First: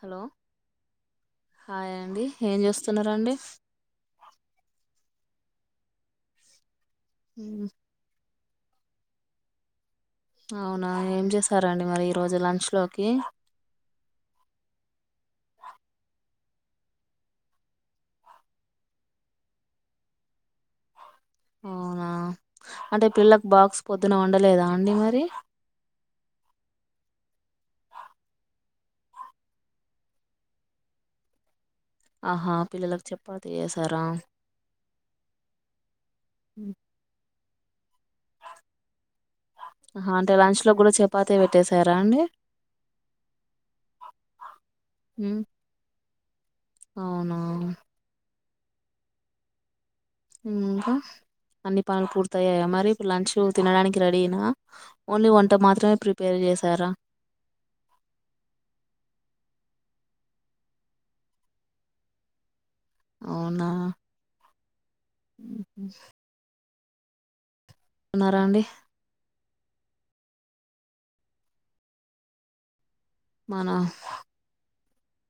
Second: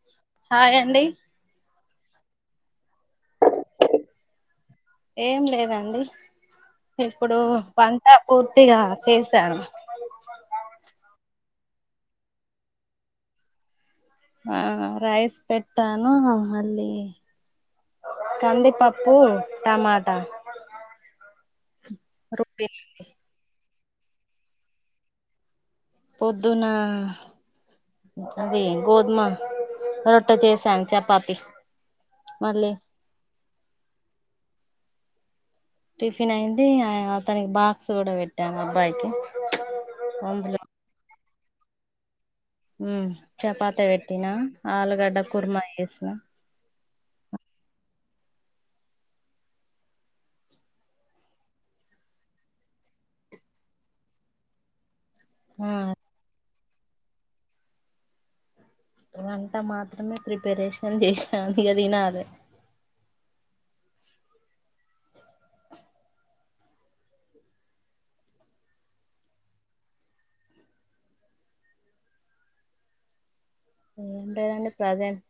Hello hi అండి hi అండి ఏం చేస్తున్నారాండి ఏం లేదండి ఇప్పుడు మ్, వంట పూర్తిగా చేశాను అవునా ఏం చేశారంండి మరి ఈ రోజు లంచ్ లోకి ఆ రైస్ పెట్టాను మళ్ళీ కందిపప్పు టమాటా అవునా రుబ్బి అంటే పిల్లలకు బాక్స్ పొద్దున వండలేదా అండి మరి పొద్దునా అది గోధుమ రొట్ట చేశాను చపాతి అహా మళ్ళీ పిల్లలకు చెపాతి చేసారా టిఫిన్ అయింది మ్, అతనికి బాక్స్ కూడా పెట్టాం అబ్బాయికి అ అంటే అందులో లంచ్ లోకి కూడా చపాతే పెట్టేశారా అండి హ్మ్ చపాతే పెట్టినా ఆలుగడ్డ మ్, కుర్మా చేసిన అవునా ఇంకా అన్ని పనులు పూర్తయ్యాయ మరి ఇప్పుడు లంచ్ తినడానికి రెడీ అయిన ఓన్లీ వంట ఆ మాత్రమే ప్రిపేర్ చేశారా వంట మాత్రమే ప్రిపరేషన్ చేసిన ఇగ తినాలే అవునా ఉన్నారా అండి మన ఉంటేదండీ ప్రెసెంట్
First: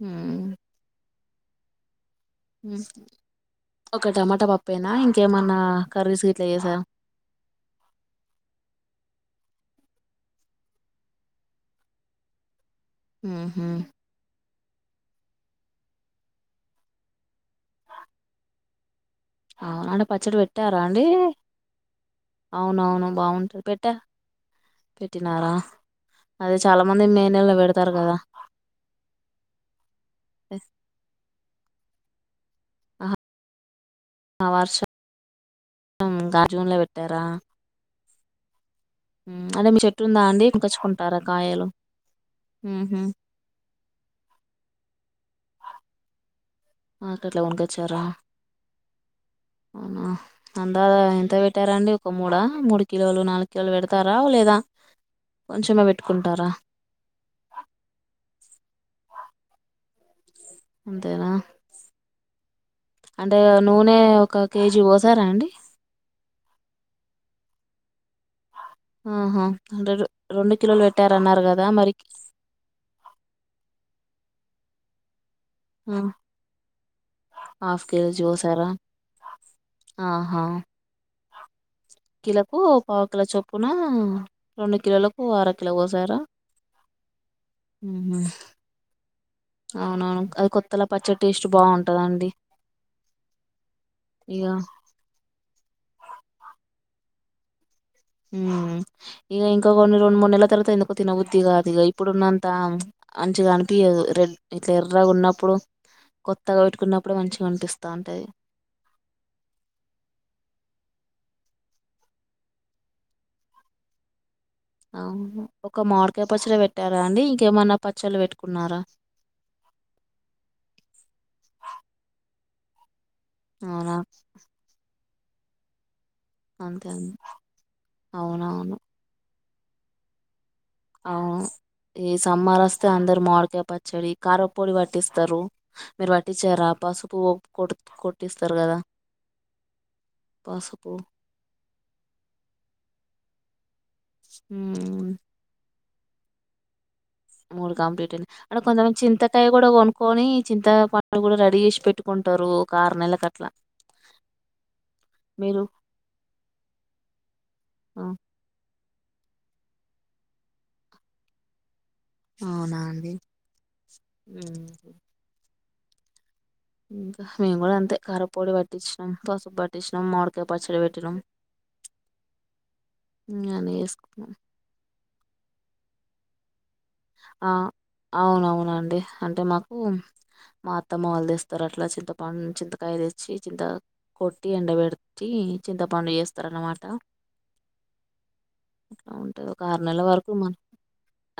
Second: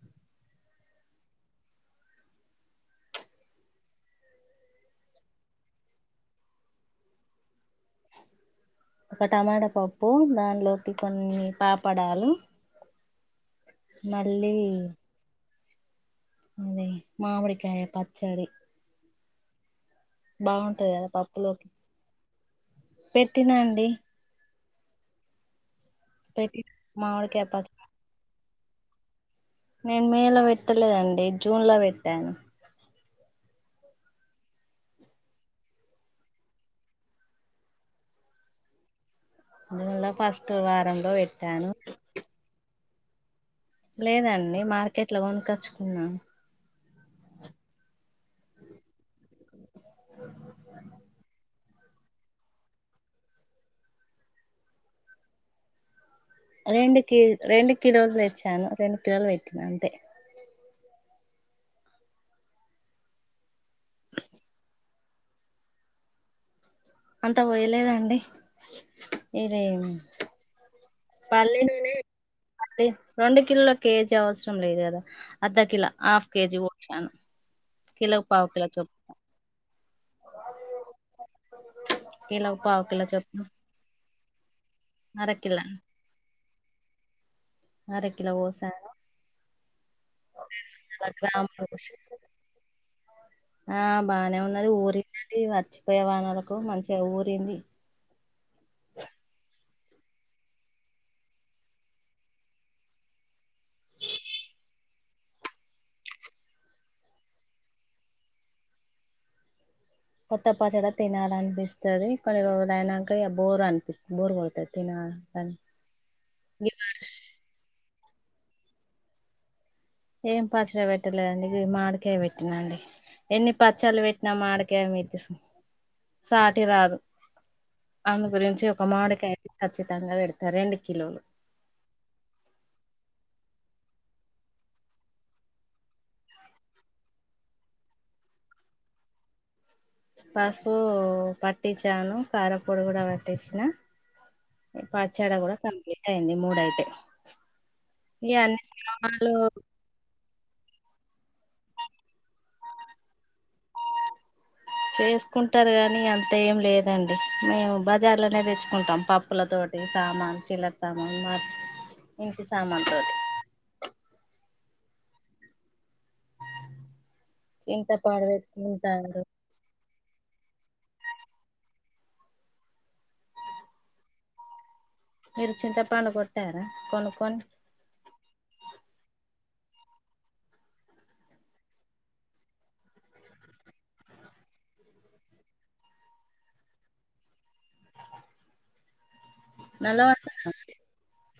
ఉ ఒక టమాటా పప్పెనా ఇంకేమన్నా కర్రీసు గిట్ల చేసావ్ ఒక టమాటా పప్పు దానిలోకి కొన్ని పాపడాలు ఉ హు మళ్ళీ అదే మామిడి కాయ పచ్చడి ఆడ పచ్చడి పెట్టారా బాగుంటది అండి కదా పప్పులోకి అవునవును పెట్టినా బాగుంటది అండి పెట్టా పెట్టినారా అదే పెట్టి చాలా మంది మే మామిడికాయ నెలలో పచ్చడి పెడతారు కదా నేను మే లో పెట్టలేదండి జూన్ లో పెట్టా అహ వర్షమ్ గా జూన్లో పెట్టారా అదే మీ జూన్ చెట్టు లో ఉందా అండి ఫస్ట్ వారంలో కోనచ్చుకుంటారా కాయలు పెట్టాను హ్మ్ లేదండి మార్కెట్ లో కొనకొచ్చుకున్నా మార్కెట్ లో కొనుకోచ్చార అవునా అందాజ ఎంత పెట్టారాండి ఒక మూడా మూడు కిలోలు నాలుగు కిలోలు పెడతారా లేదా? కొంచెమే పెట్టుకుంటార రెండు కి రెండు కిలోలు తెచ్చాను రెండు కిలోలు పెట్టిన అంతే అంతేనా అంటే నూనె ఒక కేజీ పోసారా అండి అంత పోయలేదండి ఆహా! ఉండదు రెండు కిలోలు పెట్టారన్నారు పల్లీ కదా మరి నూనె, అంటే రెండు కిలోల కేజీ అవసరం లేదు కదా అర్ధ కిలో ఆ హాఫ్ కేజీ ఓర్షాను హాఫ్ కిలో పావు కోసారా కిలో చొప్ ఆహా కిలకు పావు కిల చొప్పున రెండు కిలోలకు అర అరకిల కిలో పోసార అర కిలో వోసార అవునవును అది కొత్తల అలా పచ్చడి టేస్ట్ గ్రాములు పోసి బావుంటాదండి ఆ బానే ఉన్నది ఊరిందండి వచ్చిపోయే వానలకు మంచిగా ఊరింది హ్మ్ ఇగ ఇంక కొన్ని రెండు మూడు నెలల తర్వాత ఎందుకో తినబుద్ధి కాదు ఇగ ఇప్పుడున్నంత అంచిగ అ నిపియదు రెడ్ ఇట్ల ఎర్రగున్నపుడు కొత్తగా పెట్టుకున్నప్పుడు మంచిగా అనిపిస్త ఉంటుది కొత్త పచ్చడి తినాలి అనిపిస్తుది కొన్ని రోజు అయినాక బోర్ అనిపి బోర్ కొడుతది తినాలని ఒక మామిడి కాయ్ పచ్చడి పెట్టారా అండి ఇంకేమన్నా పచ్చళ్ళు పెట్టుకున్నారా ఏం పచ్చడి పెట్టలేదండి మాడికాయ పెట్టిన అండి ఎన్ని అవునా పచ్చలు పెట్టినా మాడికాయ [unintelligible] సాటి అంతే రాదు అండి. అందు గురించి అవునవును ఒక మాడిక ఖచ్చితంగా పెడతారండి అవును ఈ సమ్మార్ వస్తే అందరు మావిడికై పచ్చడి కారంపొడి పట్టిస్తరు మీరు పట్టించారా పసుపువ కొట్ కొట్టిస్తారు కదా పసుపూ పసుపు పట్టిచ్చాను కారంపొడి కూడా పట్టించిన మ్మ్. పచ్చడి గుడా కంప్లీట్ అయింది మూడయితే మూడు కంప్లీట్ అంది ఇగ అంటే అన్ని కొంతమంది స్నానాలు చింతకాయ కూడా కొనుక్కొని చింత పండు కూడా సి పెట్టుకుంటారు ఒక ఆరు నెలక అట్లా [unintelligible] మీరు చేసుకుంటారు గాని అంత ఏం లేదండి మేము ఆ, బజార్ లోనే తెచ్చుకుంటాం పా పప్పుల తోటి సామాన్ చిలర్ సామాన్ మ అవునా అండి హా మేము గుడా అంతే చింతపండు కారంపొడి పట్టించినాం పెట్టుకుంటారు పసుపు పట్ సినాం మూడికాయ పచ్చడి పెట్టినాం మీరు చింత పండుగొట్టారా కొనుక్కొని ఆ అవునవునండి అంటే మాకు మా అత్తమ్మవాళ్లు తెస్తారు అట్లా చింతపండు చింతకాయ తెచ్చి చింత కొట్టి ఎండబెడితీ చింతపండు చేస్తారనమాట అట్లా ఉంటది ఒక ఆరు నల్ల నెలల వరకు మ పడతాదా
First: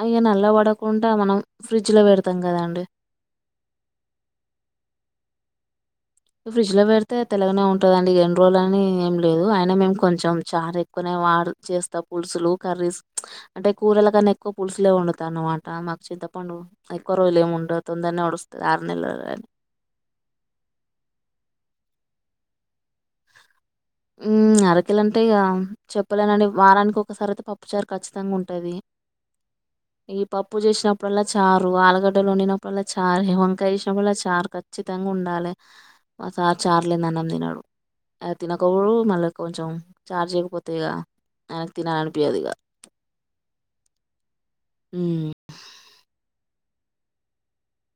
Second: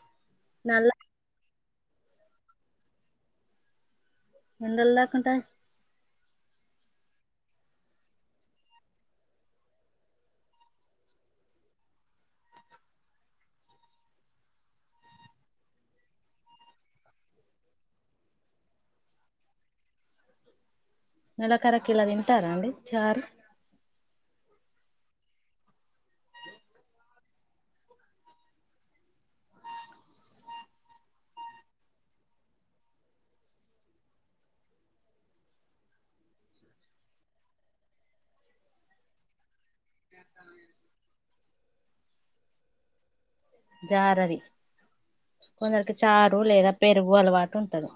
ఇగ నల్ల పడకుండా మనం ఫ్రిడ్జ్ లో పెడతం కద అండి [unintelligible] ఫ్రిడ్జ్ లో పెడితే తెలగనే ఉంటదండి ఎన్ని రోజులు అని ఏం లేదు అయినా మేము కొంచెం చార్ ఎక్కువనే వాడ చేస్తా పులుసులు కర్రీస్ అంటే కూరల కన్నా ఎక్కువ పులుసులే వండుత అన్నమాట మాకు చింతపండు ఎక్కువ రోజులు ఏం [unintelligible] నడుస్తు ఆరు నెలలు [unintelligible] నెలకరకి ఇలా తింటారా అండి చారు హ్మ్ అరకిలంటె ఇగ చెప్పలేనండి వారానికి ఒకసారి అయితే పప్పుచారు ఖచ్చితంగా ఉంటది ఈ పప్పు చేసినప్పుడల్లా చారు ఆలుగడ్డలు వండినప్పుడల్లా చారు వంకాయ చేసినప్పుడులా చారు ఖచ్చితంగా ఉండాలి మా సార్ చారులేనిదే అన్నం తినడు గౌడు మళ్ళీ కొంచెం చారు చేయకపోతే ఇక ఆయనకు తినాలనిపియదు ఇక జారది ఉమ్, కొందరికి చారు లేదా పెరుగు అలవాటు ఉంటది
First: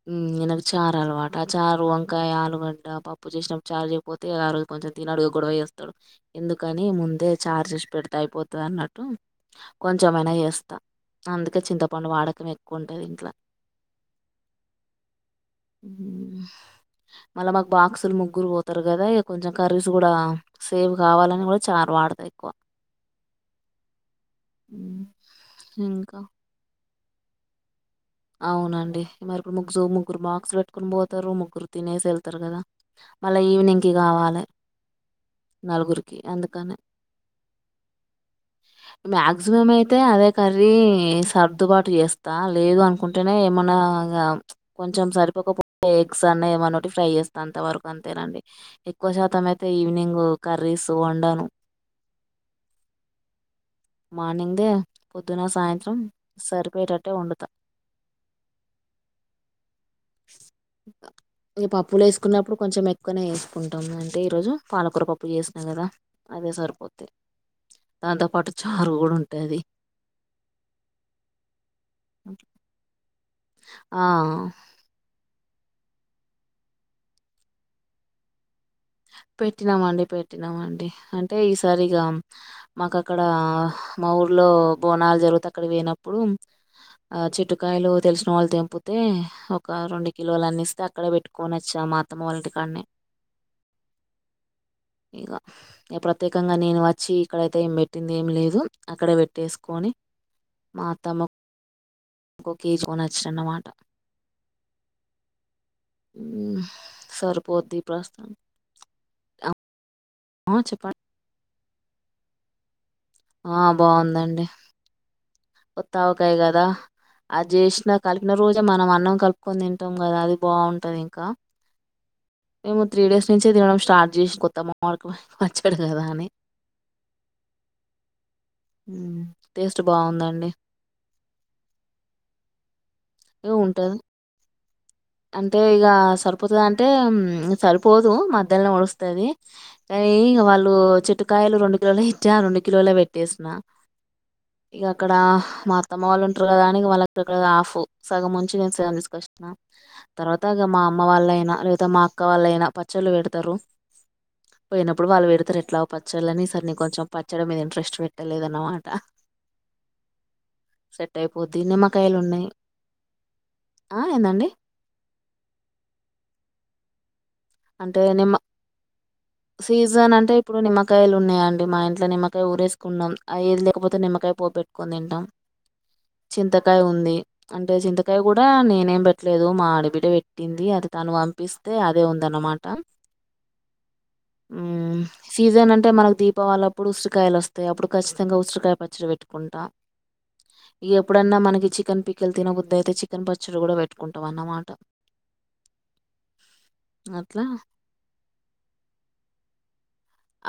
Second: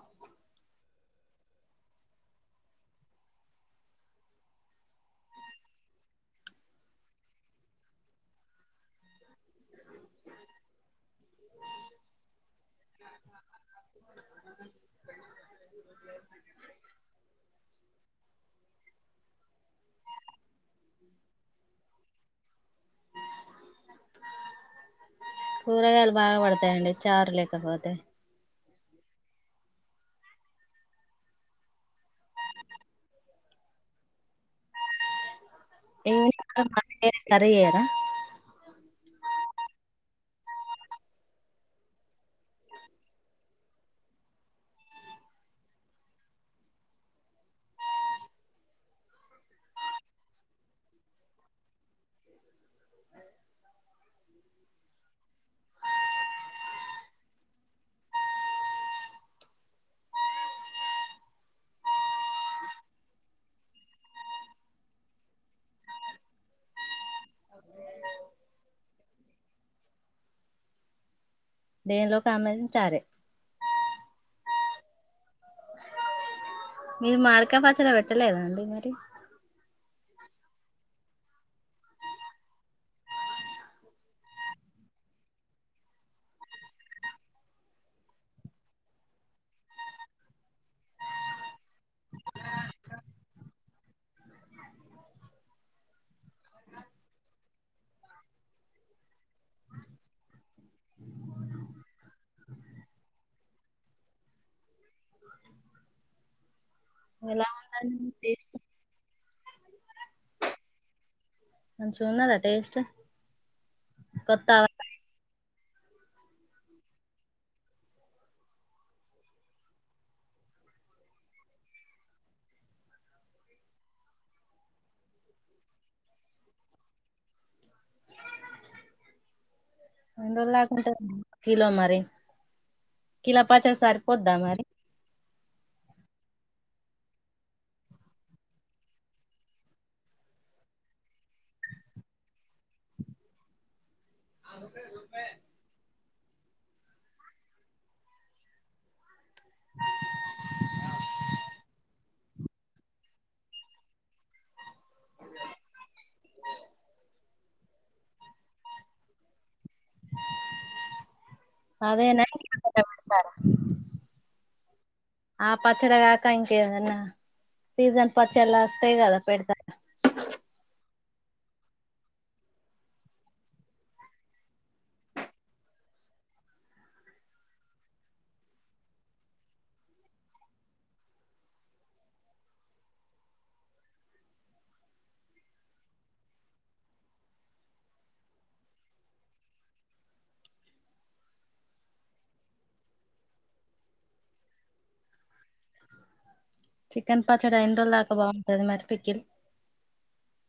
ఈనకు చారు అలవాటు ఆ చారు వంకాయ ఆలుగడ్డ పప్పు చేసినప్పుడు చారు చేయపోత్ తే ఆ రోజు కొంచెం తినడు గొడవ చేస్తాడు. ఇందుకని ముందే చారు పెడిత అయిపోతది అన్నట్టు కొంచెమైనా చేస్తా అందుకే చింతపండు వాడకం ఎక్కువ ఉంటది ఇంట్లో మళ్ళా మాకు బాక్సులు ముగ్గురు పోతారు కదా ఇక కొంచెం కర్రీస్ కూడా సేవ్ కావాలని కూడా చారు వాడతా ఎక్కువ ఉమ్. కూరగాయలు ఇంకా బాగా పడతాయండి చారు లేకపోతే అవునండి మరి ఇప్డు ముగ్రు ముగ్గురు బాక్స్లు పెట్టుకుని పోతారు ముగ్గురు తినేసి వెళ్తారు కదా మళ్ళా ఈవినింగ్కి కావాలే [inaudible] మాక్సిమం అయితే అదే కర్రీ సర్దుబాటు చేస్తా లేదు అను కుంటేనే ఏమన్నా కొంచెం సరిపోకపోతే ఎగ్స్ అన్నా ఏమన్న ఒకటి ఫ్రై చేస్తాను అంత వరకు అంతేనండి ఎక్కువ శాతం అయితే ఈవినింగ్ కర్రీస్ వండను మార్నింగ్దే పొద్దున సాయంత్రం సరిపోయటట్టే వండుతాను ఈ పప్పులు వేసుకున్నప్పుడు కొంచెం ఎక్కువనే వేసుకుంటాము అంటే ఈరోజు పాలకూర పప్పు చేసినా కదా అదే సరిపోత్ది దాంతో పాటు చారు కూడా ఉంటాది దేనిలోకి కామ్బినేషన్ చారే ఆ మీరు మామిడికాయ పచ్చడి పెడతలేదాండి మరి పెట్టినామ అండి పెట్టినామ అండి అంటే ఈసారిగా మాకు అక్కడ మా ఊర్లో బోనాలు జరుగుతాయి అక్కడ పోయినప్పుడు ఆ చెట్టుకాయలు తెలిసిన వాళ్ళు తెంపితే ఒక రెండు కిలోలు అన్నిస్తే అక్కడే పెట్టుకొని వచ్చామా అత్తమ్మ వాళ్ళ ఇంటి కాడనే ఇక ప్రత్యేకంగా నేను వచ్చి ఇక్కడైతే ఏం పెట్టింది ఏమి లేదు అక్కడే పెట్టేసుకొని మా అత్తమ్మకో కేేజికోనిచ్చినన్నమాట ఎలా సరిపోద్ది ఉందండి ప్రస్తుతం టేస్ట్ ఆ చెప్పండి మంచిగున్నదా టేస్ట్ ఆ బావుందండి కొత్త కొత్తావకాయ కదా అది చేసిన కలిపిన రోజే మనం అన్నం కలుపుకొని తింటాం కదా అది బావుంటది ఇంకా మేము త్రీ డేస్ నుంచే తినడం స్టార్ట్ చేసి కొత్తమావిడికాయ్ పచ్చడి కదా అని హ్మ్ టేస్ట్ బాగుందం ఎలా ఉంటాది కిలో మరి కిలో ఏ పచ్చడి ఉంటది సరిపోద్ధా మరి. అంటే ఇగ సరిపోతాదా అంటే సరిపోదు మధ్యలోనే ఒడుస్తాది. ఇగ వాళ్ళు చెట్టు కాయలు రెండు కిలోలే ఇట్టిన్న రెండు కిలోలే పెట్టేసిన. ఇగ అక్కడ మా. అత్తమ్మ వాళ్ళు ఉంటరు కదా అని వాళ్ళ కి ఆఫ్ సగం ఉంచి నేను సగం తీసుకొచ్చినా తర్వాతగా మా అమ్మ వాళ్ళయినా లేదా మా అక్క వాళ్ళ అయినా పచ్చళ్ళు పెడతారు పోయినప్పుడు వాళ్ళు పెడతారు ఎట్లా పచ్చాలని ఈ సారి నీ కొంచెం పచ్చడం మీద ఇంట్రెస్ట్ పెట్టలేదన్నమాట సెట్ [unintelligible] అయిపోద్ది అదే నిమ్మకాయలు నా ఉన్నాయి [unintelligible] ఆ ఏందండి ఆ పచ్చడిగాక ఇంకేదన్నా అంటే సీజన్ నిమ్మ పచ్చళ్ళు వస్తయీ కదా పెడత సీజన్ అంటే ఇప్పుడు నిమ్మకాయలు ఉన్నాయండి మా ఇంట్లో నిమ్మకాయ ఊరేసుకున్నాం అది లేకపోతే నిమ్మకాయ పోపె కొనిదింటాం [unintelligible] చింతకాయ ఉంది అంటే చింతకాయ కూడా నేనేం పెట్టలేదు మా ఆడబిడ్డ పెట్టింది అది తను పంపిస్తే అదే ఉంది దన్నమాట [unintelligible] హ్మ్ సీజన్ అంటే మనకు దీపావళి అప్పుడు ఉసిరికాయలు వస్తాయి అప్పుడు ఖచ్చితంగా ఉసిరికాయ పచ్చడి పెట్టుకుంటా [unintelligible] ఇగ ఎప్పుడన్నా మనకి చికెన్ పికెలు తిని బుద్ధి అయితే చికెన్ పచ్చడి కూడా పెట్టుకుంటాం అన్నమాట చికెన్ అట్లా పచ్చడి ఎన్నిరోజుల దాకా బాగుంటుంది మరి పికిల్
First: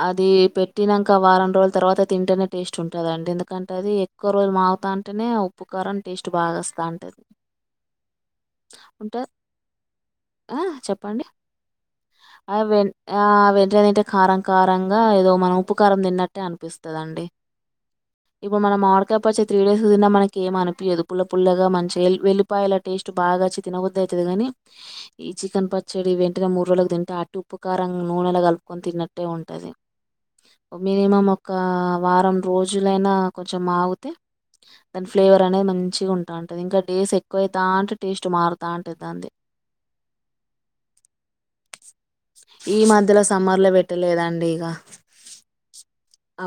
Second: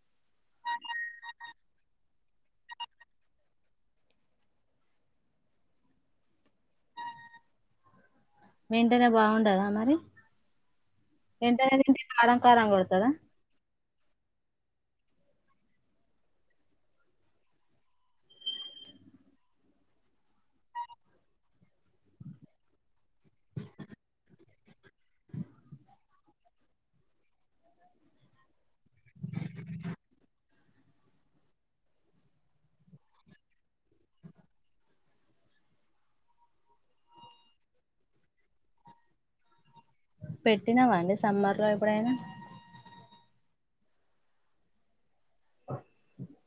అది పెట్టినాంక వారం రోజుల తర్వాత తింటేనే టేస్ట్ ఉంటదండి ఎందుకంటే అది ఎక్కువ రోజులు మాగుతా అంటేనే ఉప్పు కారం టేస్ట్ బాగావస్తా ఉంటది వెంటేనే బాగుండదా మరి ఆ చెప్పండి వెంటనే తింటే కారం అ కారం వె కొడతదా ఆ వెజ్ తింటే కారం కారంగా ఏదో మనం ఉపకారం తిన్నట్టే అనిపిస్తుందండి ఇప్పుడు మనం మామిడికాయ పచ్చడి త్రీ డేస్ ఊరినా మనకి ఏం అనిపయదు పుల్ల పుల్లగా మన వెల్లిపాయల టేస్ట్ బాగా చ్చి తినకొద్దదు అవుతుందిగాని ఈ చికెన్ పచ్చడి వెంటనే మూడు రోజులకు తింటే అటు ఉప్పు కారం నూనెలా కలుపుకొని తిన్నట్టు అట్టే ఉంటుంది మినిమం ఒక వారం రోజులైనా కొంచెం మాగితే దాని ఫ్లేవర్ అనేది మంచిగా ఉంటా ఉంటంది ఇంకా డేస్ ఎక్కువవుతా అంటే టేస్ట్ మారుతా ఉంటుంది దానిది పెట్టినవా అండి సమ్మర్ లో ఎప్పుడైనా ఈ మధ్యలో సమ్మర్లో పెట్టలేదండి ఇగ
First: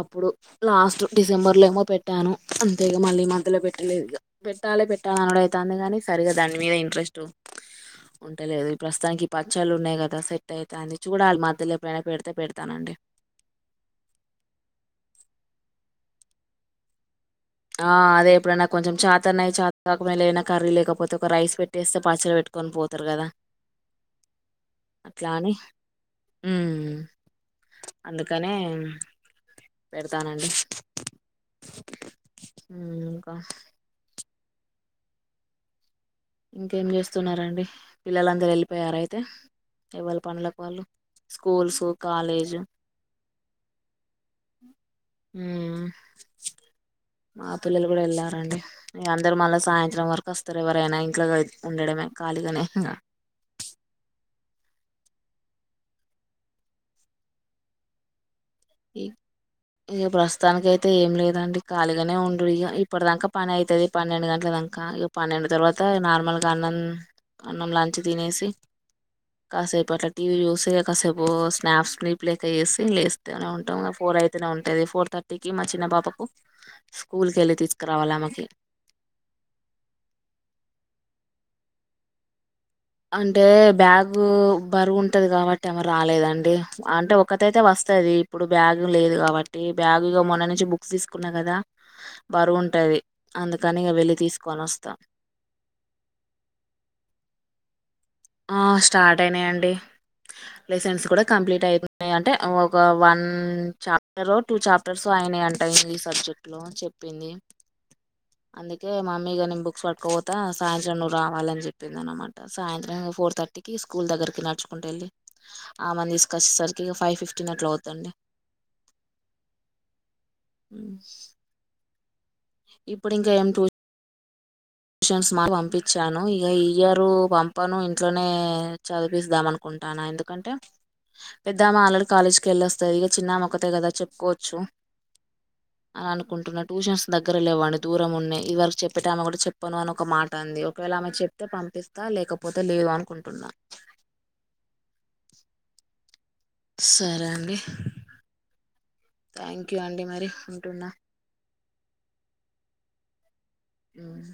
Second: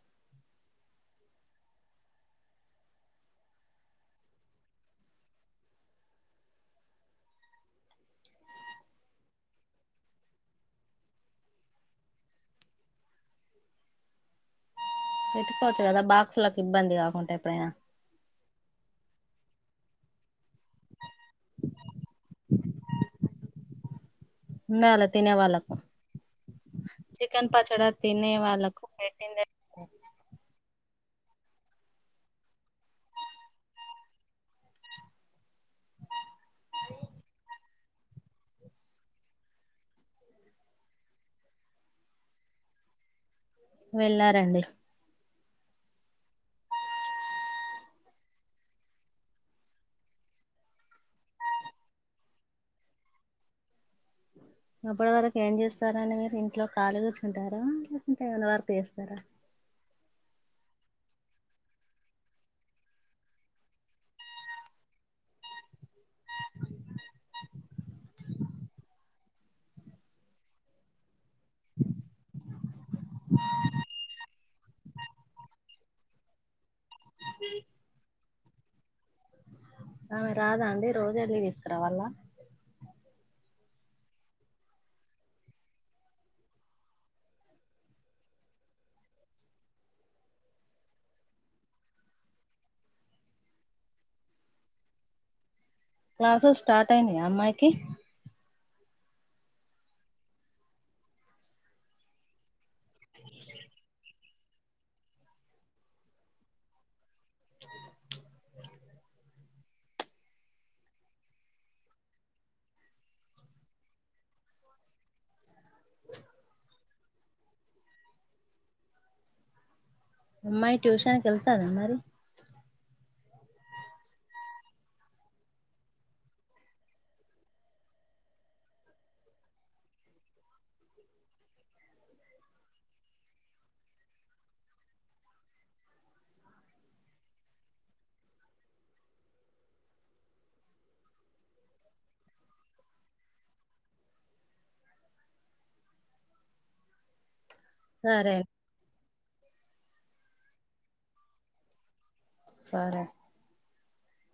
అప్పుడు లాస్ట్ డిసెంబర్లో ఏమో పెట్టాను అంతేగా ఇగ మళ్ళీ మధ్యలో పెట్టలేదు ఇగా. పెట్టాలి పెట్టాలనడు అయితందే గాని దాని మీద ఇంట్రెస్టు ఉంటాలేదు ఈ ప్రస్తుతానికి పచ్చలు ఉన్నాయి కదా సెట్ అయితంది చూడాలి మధ్యలో ఎప్పుడైనా పెడత్ అంతే పెడతానండి పెట్టుకోవచ్చు కదా బాక్స్లకు ఇబ్బంది కాకుండా ఎప్పుడైనా. ఆ అదే ఎప్పుడన్నా కొంచెం చేతనై చేతకాకపోయినా కర్రీ లేకపోతే ఒక రైస్ పెట్టేస్తే పచ్చలు పెట్టుకొని పోతారు కదా. ఉండాలా అట్లా తినే అని వాళ్ళకు ఉమ్ చికెన్ ప పచ్చడా తినే అందుకనే వాళ్ళకు పెటిందే పెడతానండి ఇంకా ఇంకేం చేస్తున్నారండి పిల్లలందరు వెళ్ళిపోయారా అయితే ఎవళ్ళ పనులకు వాళ్ళు స్కూల్సు కాలేజు వెళ్ళారండి ఉ మా పిల్లలు కూడా వెళ్ళారండి, ఇగా అందరు మళ్ళా సాయంత్రం వరకు వస్తారు ఎవరైనా ఇన్ ఇట్లాగా ఉండడమే ఖాళిగానే అప్పటి వరకు ఏం చేస్తారండి మీరు ఇంట్లో ఖాళిగా కూర్చుంటారా లేకుంటే ఏమైనా వర్క్ చేస్తారా. ఇక ప్రస్తుతానికయితే ఏం లేదండి ఖాళీగానే ఉండుడు ఇగ ఇప్పడుదంకా పని అయితది పన్నెండు గంటల దాంకా పన్నెండు తర్వాత నార్మల్గా అన్నమ్ అన్నం లంచ్ తినేసి కాసేపు అట్లా టీవీ చూసి కాసేపు స్నాప్ స్నీప్ లైతే యేసి లేస్తేనే ఉంటాం ఫోర్ అయి ఎత్తను ఉంటాది ఫోర్ థర్టీకి మా చిన్న పాపకు స్కూల్కి వెళ్ళి తీసుకురావాలా ఆమెకి. ఆమె రాదా అండి రోజు వెళ్లి తీసుకురావల్లా అంటే బ్యాగు బరువు ఉంటది కాబట్టి ఆమె రాలేదండి చ్ అంటే ఒకతైతే వస్తాది. అప్పుడు బ్యాగ్ లేదు కాబట్టి బ్యాగు ఇగో మొన్న నుంచి బుక్స్ తీసుకున్నా కదా. బరువుంటాది అందుకని ఇక వెళ్లి తీసుకొని వస్తా క్లాసెస్ స్టార్ట్ అయినాయా అమ్మాయికి ఆ స్టార్ట్ అయినాయండి లెసెన్స్ కూడా కంప్లీట్ అయిపోయినాయి అంటే ఒక వన్ చాప్టరరో టూ చాప్టర్సో అయినాయంటా ఎవరీ సబ్జెక్ట్లో. చెప్పింది అందుకే మామీగాని బుక్స్ పట్ కోత సాయంత్రం నువ్ రావాలని చెప్పింది అనమాట సాయంత్రమో ఫోర్ థర్టీకి స్కూల్ దగ్గరికి నడుచుకుంటు వెళ్ళి ఆమెని తీసుకొచ్చేసర్ కి ఫైవ్ ఫిఫ్టీన్ అట్లా అవ్వుదండి అమ్మాయి ట్యూషన్కి వెళ్తాతా మరి ఇప్పుడు ఇంకా ఏమ్ టూ టూషన్స్ మాను పంపించాను ఇక ఇయరు పంపాను ఇంట్లోనే చదిపిస్తాం అను కుంటానా ఎందుకంటే పెద్దామా ఆల్రెడీ కాలేజ్కి వెళ్లి వస్తాది ఇక చిన్నమే ఒకతే కదా చెప్పుకోవచ్చు. అని అనుకుంటున్నా ట్యూషన్స్ దగ్గర లేవ్వండి దూరం ఉన్నాయ్ ఈ వరకు చెప్పే ఆమె కూడా చెప్ పొను అని ఒక మాట అంది ఒకవేళ ఆమె చెప్తే పంపిస్తా లేకపోతే లేదు అనుకుంటున్నా. సరే అండి సరే థ్యాంక్ యూ అండి మరి ఉంటున్నా సరే ఉమ్